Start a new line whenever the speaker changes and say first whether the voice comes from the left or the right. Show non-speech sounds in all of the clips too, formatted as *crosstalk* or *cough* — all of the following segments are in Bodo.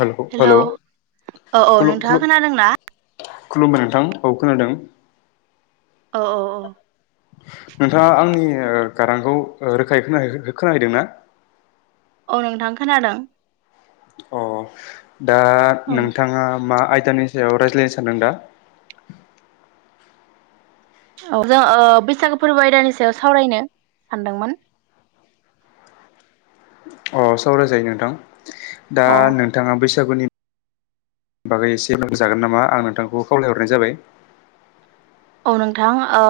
left: हेल
right: हेलौ
left: हेल'
right: औ औ
left: *unintelligible*
right: नोंथाङा खोनादोंना
left: खुलुमबाय नोंथां औ खोनादों।
right: अ औ औ
left: नोंथाङा आंनि ओ गारांखौ रोखायै खोनाहैदों ना
right: औ नोंथां खोनादों।
left: अ दा
right: औ
left: नोंथाङा मा आयदानि सायाव रायज्लायनो सानदों दा
right: औ जों बैसागो फोरबो आयदानि सायाव सावरायनो सानदोंमोन।
left: अ सावराय जायो नोंथां दा
right: अ
left: नोंथाङा बेसे जाबनि *unintelligible* बागै एसे लोगो जागोन नामा आं नोंथांखौ खावलायहरनाय जाबाय
right: औ नोंथां ओ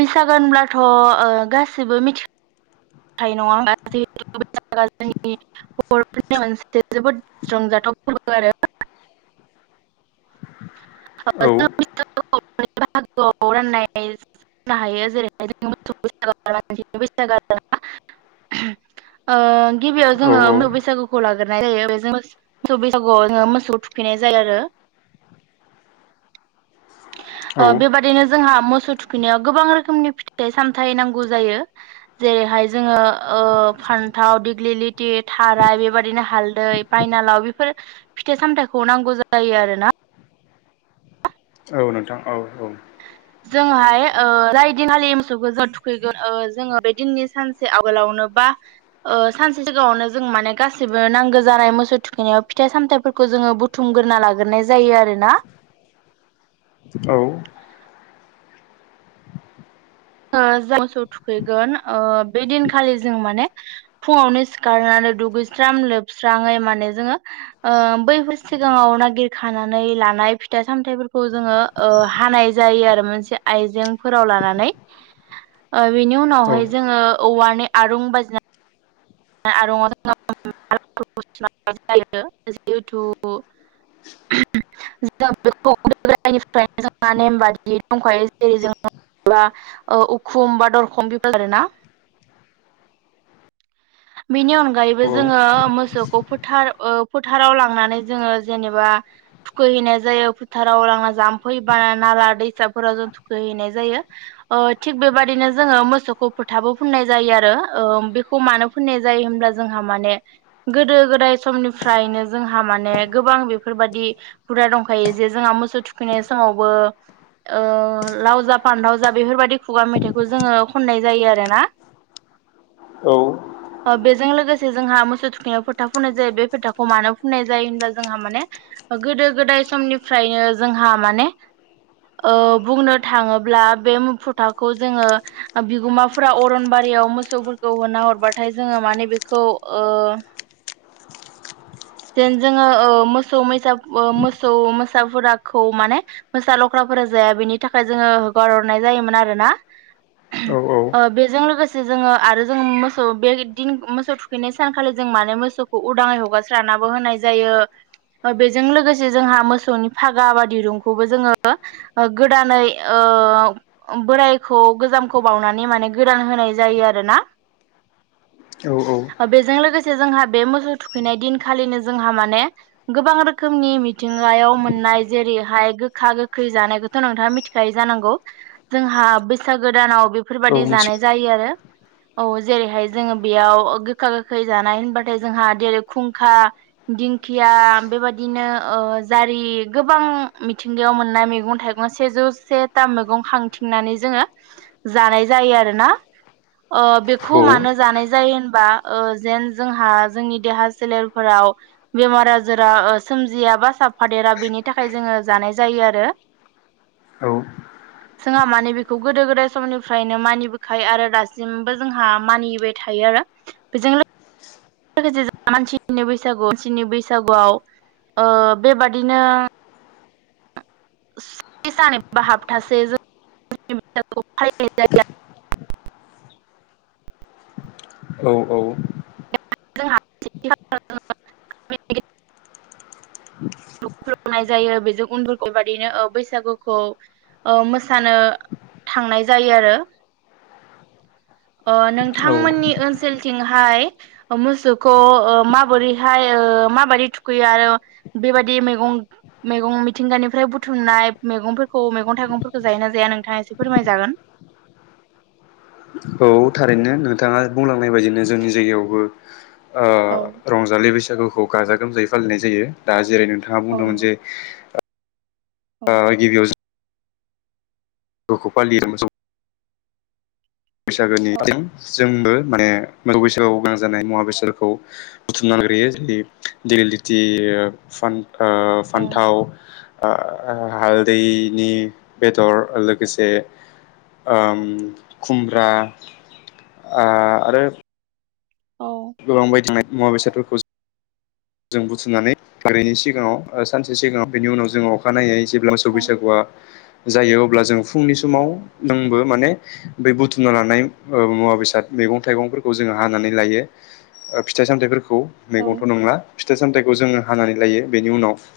right: बैसागो‌ होनब्लाथ' गाससिबो मिथि थ न *unintelligible* फोरआ जोंनि बर'फोरनि मोनसे जोबोद रंजाथाव फोरबो आरो *unintelligible*
left: *unintelligible* औ
right: जों बाहागोआव राननाय जनो हायो जेरैहाय जों मोसौ *unintelligible* *unintelligible*
left: *unintelligible*
right: ह *unintelligible* ओ *unintelligible* गिबियाव
left: औ
right: जोङो मो बैसागुखौ लाग्रोननाय जायो बेोो मोसौ बैसागुआव जोो मोसौ थुखैनाय नाय जायो आरो
left: *unintelligible*
right: ओ बेबादिनो जोंहा मोसौ थुखैनायाव गोबां रोखोमनि फिथाइ सामथाय नांगौ जायो जेरै जोङो ओ फान्थाव दिग्लिलिथि थाराय बेबायदिनो हालदै बायनालाव बेफोर फिथाइ सामथाइखौ नांगौ जायो आरोना।
left: औ नोंथां औ औ
right: जोंहाय ओ जाय दिनखालि मोसौखौ जों थुखैगोन ओ जोङो बे दिननि सानसे आगोलावनो नो बा ओ सानसे सिगाङावनो जों माने गासिबो नांगौ जानाय मोसौ थुखैनायाव फिथाइ सामथफोर खो जोङो बुथुमग्रोना लाग्रोनाय जायो आरोना।
left: औ
right: ओ जाय मोसौ थुखैगोन ओ बे दिनखालि जों माने फुङावनो सिखारनानै दुगैस्रां लोबस्रांङै माने जोङो ओ बैफोर सिगाङाव नागिरखानानै लानाय फिथाइ सामथाइफोरखौ जोङो ओषहानाय जायो आरो मोनसे आइजेंफोराव लानानै। बेनि
left: औ
right: उनावहाय जोङो औवानि आरुं बाजिना आरोङआव *unintelligible* जायो जिहेथु
left: *inaudible*
right: जों बे गोदायनिफ्रायनो जोंहा नेम बादियै दंखायो जेरै जों उखुम बा दरखम बेफोर आरो ना।
left: *inaudible*
right: बेनि अनगायैबो जोङो मोसौखौ फोथार ओ फोथाराव लांनानै जोङो जेनेबा थुखैहैनाय जायो फोथाराव लांना जाम्फै बाना नाला दैसाफोराव जों थुखैहैनाय जायो ओ थिग बेबायदिनो जोङो मोसौखौ फोथाबो फुननाय जायो। जायो आरो ओ मानो फनाय जायो होनब्ला जोंहा माने गोदो गोदाय समनिफ्रायनो जोंहा माने गोबां आं बेफोरबाददि हुदा दंखायो जे जोंहा मोसौ थुखैनाय समावबो ओ लाव जा फानथाव जा बेफोरबायदि खुगा मेथाइखौ जोङो खननाय जायो आरोना।
left: औ।
right: ओ बेजों लोगोसे जोंहा मोसौ थुखैनाय फोथा फुननाय जायो बे फोथाखौ मानो फुननाय जायो होनब जोंहा माने गोदो गोदाय समनिफ्रायनो जोंहा माने ओ बुंनो थाङोब्ला बे मुफुथाखौ जोङो बिगोमाफोरा अरनबारि रिआव मोसौफोरखौ होना हरबाथाय जोङो माने बेखौ ओ जेन जोङो ओ मोसौ मोसा मोसौ मोसाफोराखौ माने मोसा लख्रा फोरा जाया बेनि थाखाय जोङो होगारहरनाय जायोमोन आरोना
left: औ
right: बेजों लोगोसे जोङो आरो जों मोसौ बे दिन मोसौ थुखैनाय सानखालि जों माने मोसौखौ उदाङै हगार स्रानाबो होनाय जायो। बेजों लोगोसे जोंहा मोसौनि फागा बा दिरुंखौबो जोङो गोदानै ओ ओ बोरायखौ गोजामखौ बावनानै माने गोदान होनाय जायो आरोना।
left: *unintelligible* औ औ
right: बेजों लोगोसे जोंहा बे मोसौ थुखैनाय दिन खालिनो जोंहा माने गोबां रोखोमनि मिथिंगायाव मोननाय जेरैहाय गोखा गोखै जानायखौथ' नोंथाङा मिथिखायो जानांगौ जोंहा बैसागोदानाव
left: औ
right: बेफोरबायाददि
left: मिथि
right: जानाय जायो आरो। औ जेरैहाय जोङो बेयाव गोखा गोखै जानाय होनबाथाय जोंहा जेरै खा दिंखिया बेबायदिनो ओ जारि गोबां मिथिंगायाव मोन मैगं थाइगं सेजौ से थाम मैगं खांथिंनानै जोङो जानाय जायो आरोना।
left: *inaudible*
right: ओ बेखौ
left: औ
right: मानो जानाय जायो होनबा ओ जेन जोंहा जोंनि देहा सोलेफोराव बेमार आजारा सोमजिया बा साफादेरा बेनि थाखाय जोङो जानाय जायो। आरो
left: औ।
right: जोंहा माने बेखौ गोदो गोदाय समनिफ्रायनो मानिबोखायो आरो दासिमबो जोंहा मानिबाय थायो। आरो बेजोंनो *unintelligible* मानसिनि बैसागु मानसिनि बैसागुआव ओ बेबादिनो स्नि सान एबा हाथासे *unintelligible*
left: *inaudible* औ औ।
right: *unintelligible* खुलुमनाय जायो बेजों उन्दफोरखौ बादिनो बैसागुखौ मोसानो थांनाय जायो आरो
left: *inaudible* औ
right: नोंथांमोननि ओनसोलथिंहाय मोसौखौ माबोरैहाय मा बादि थुखैयो आरो बेबायदि मैगं मैगं मिथिंगानिफ्राय बुथुमनाय मैगंफोरखौ मैगं थाइगंफोरखौ जायो ना जाया नो नोंथाङा एसे फोरमायजागोन
left: *unintelligible* औ थारैनो नोंथाङा बुंलांनाय बायदिनो जोंनि जायगायावबो
right: औ
left: रंजालि बैसागुखौ गाजा गोमजायै फालिनाय जायो दा जेरै नोंथाङा
right: औ
left: बुंदोंमोन
right: नंगौ
left: जे गिबियाव गखौ फालियो
right: औ
left: बैसागोनिथिं जोंबो माने बैसागाव गोनां जानाय मुवा बेसादखौ बुथुमना नाग्रोयो जेरै लिलिटि
right: औ
left: फान्थाव हालदैनि बेदर लोगोसे खुमब्रा आरो
right: औ
left: गोलांबाय थानाय मुवा बेसादफोरखौ जों बुथुमनानै ओरैनि सिगाङाव सानसे सिगाङाव बेनि उनाव जोंङो अखानायनायै जेब्ला स
right: औ
left: बैसागुआ जायो अब्ला जों फुंनि समाव जोंबो माने बै बुथुमना लानाय मुवा बेसाद मैगं थाइगंफोरखौ जोङो हानानै लायो फिथाइ सामथायाइफोरखौ
right: औ
left: मैगंथ' नंला फिथाइ सामथाइखौ जोङो हानानै लायो बेनि उनाव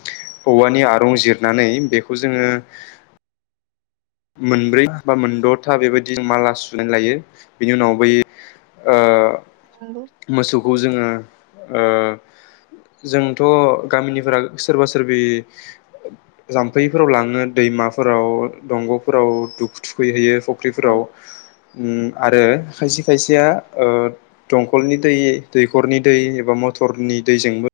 left: औवानि आरं जिरनानै बेखौ जोङो मोनब्रै बा मोनद'था बेबायदि माला सुनानै लायो बिनि उनाव बै
right: नंगौ
left: मोसौखौ जोङो जोंथ' गामिनिफोरा सोरबा सोरबि जाम्फैफोराव लाङो दै दैमाफोराव दंग'फोराव दु थुखैहैयो फुख्रिफोराव
right: औ
left: आरो खायसे खायसेया दंखलनि दै दैखरनि दै एबा मथरनि दैजोंबो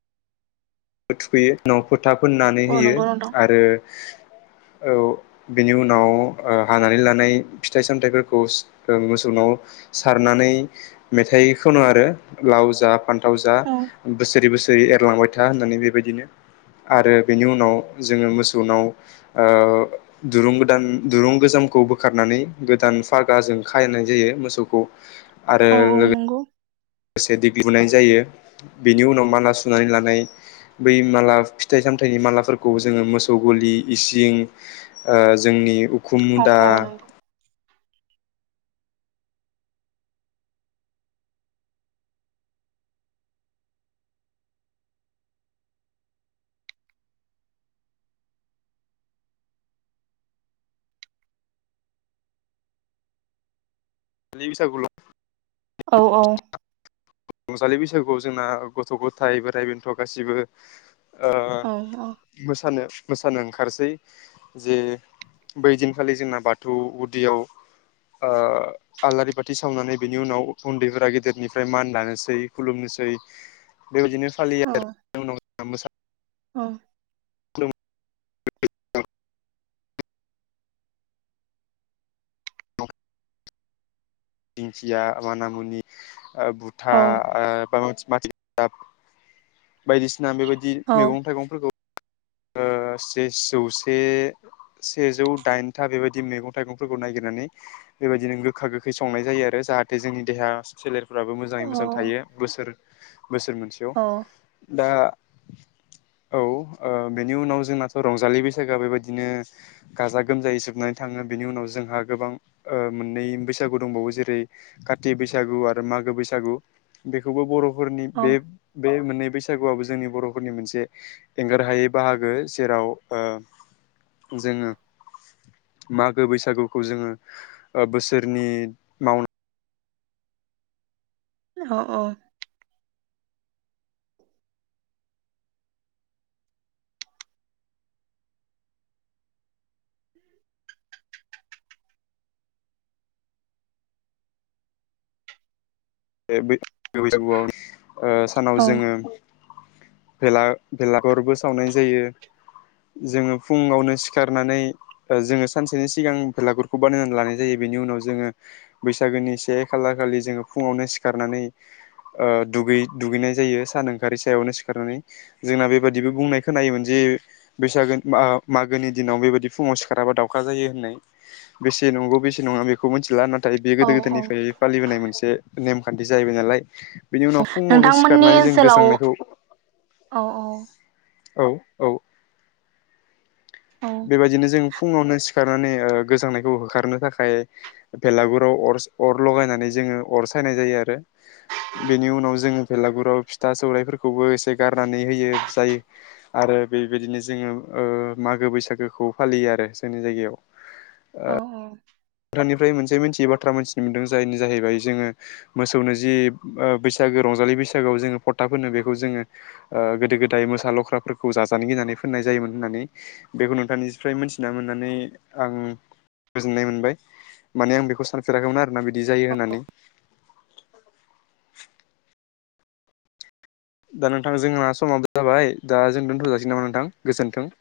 left: थुखैयो न' फोथा फोननानै
right: औ
left: होयो
right: नंगौ नोंथां
left: आरो औ बेनि उनाव हानानै लानाय फिथाइ सामथाइफोरखौ मोसौव नाव सार मेथाइ खनो आरो लाव जा
right: औ
left: बोसोरै बोसोरै एरलांबाय था होननानै बेबायदिनो आरो बेनि उनाव जोङो मोसौनाव दुरुं गोदान दुरुं गोजाम खौ बोखारनानै गोदान फागाजों खाहनाय जायो मोसौखौ आरो
right: औ औ नंगौ
left: लोगोसे दिग्लि बुनाय जायो बेनि उनाव माला सुनानै लानाय बै माला फिथाइ सामथाइनि मालाफोरखौ जोङो मोसौ गलि इसिं जोंनि उखुम
right: औ
left: मुदा
right: औ नंगौ
left: बिसागल
right: औ औ
left: रंजालि बैसागुआव जोंना गथ' गथाय बोराइ बेन्थ' गासिबो
right: औ
left: मोसानो मस मोसानो ओंखारसै जे बैदिनखालि जोंना बाथौ गुदियाव आलारि बाथि सावनानै बिनि उनाव उन्दैफोरा गेदेरनिफ्राय मान दानो स खुलुमनोसै बेबायदिनो फालियो
right: औ
left: आरोनो
right: औ
left: *unintelligible* दिंखिया माना मुनि बुथा *unintelligible* बा बायदिसिना बेबायदि मैगं थाइगंफोरखौ ओ जौसे सेजौ दाइनथा बेबायदि मैगं थाइगंफोरखौ ननायागिरनानै बेबायदिनो गोखा गोखै संनाय जायो आरो जाहाथे जोंनि देहा सोलेरफ्राबो मोजाङै मोजां थायो बोसोर बोसोर मोनसेयाव
right: औ
left: दा औ ओ बेनि उनाव जोंनाथ' रंजालि बैसागो बेबायदिनो गाजा गोमजायै जोबनानै थाङो बेनि उनाव जोंहा गोबां ओ मोननै बैसागु दंबावो जेरै काति बैसागु आरो मागो बैसागु। बेखौबो बर' फोरनि बे-बे मोननै बैसागुआबो जोंनि बर'फोरनि मोनसे एंगार हायै बाहागो। जेराव ओ जोङो मागो बैसागुखौ जोङो ओ बोसोरनि मावनाय
right: अह अह।
left: बे बै-बैसागुआव ओ सानाव
right: औ
left: जोङो भेला भेलागुरबो सावनाय जायो। जोङो फुङावनो सिखारनानै जोङो सानसेनि सिगां बेलागुरखौ बानायनानै लानाय जायो। बिनि उनाव जोङो बैसागोनि से खालार खालि जोङो फुङावनो सिखारनानै ओ दुगै-दुगैनाय जायो सान ओंखारि सायावनो सिखारनानै। जोंना बेबादिबो बुंनाय खोनायोमोन जे *unintelligible* बैसागु बा मागोनि दिनाव बेबायदि फुङाव सिखाराबा दाउखा जायो होननाय। बेसे नंगौ, बेसे नङा बेखौ मिथिला। ना थाय बे
right: औ
left: गोदो
right: औ
left: गोदायनिफाय फालिबोनाय मोनसे नेमखान्थि जाहैबाय नालाय। बिनि उनाव फुङावनो
right: नोंथांमोननि
left: सिखारनानै जों
right: ओनसोलाव
left: गोजांनायखौ
right: औ औ
left: औ औ।
right: औ
left: बेबायदिनो जों फुङावनो सि खारनानै ओ गोजांनायखौ होखारनो थाखाय भेलागुराव अरस अर लगायनानै जोङो अर - सायनाय जायो आरो बेनि उनाव जोङो बेलागुराव फिथा सौराइफोरखौबो एसे गारनानै होयो जायो आरो बेबायदिनो जोङो मागो बैसागोखौ फालियो आरो जोंनि जायगायाव।
right: औ औ।
left: नोंथांनिफ्राय मोनसे मोनथियै बाथ्रा मोनथिनो मोनदों। जायनि जाहैबाय जोङो मोसौनो जि ओ बैसागो रंजालि बैसागोयाव जोङो फथा फोननो बेखौ जोङो गोदो गोदाय मोसा लख्राफोरखौ जाजानो गिनानै फोननाय जायोमोन होननानै बेखौ नोंथांनिफ्राय मिथि मोननानै आं गोजोननाय मोनबाय। माने आं बेखौ सानफेराखैमोन आरोना बि दि जायो होननानै। दा नोंथां जोंना समाबो जाबाय दा जों दोनथ'जासिगौन नामा नोंथां गोजोन्थों। *inaudible*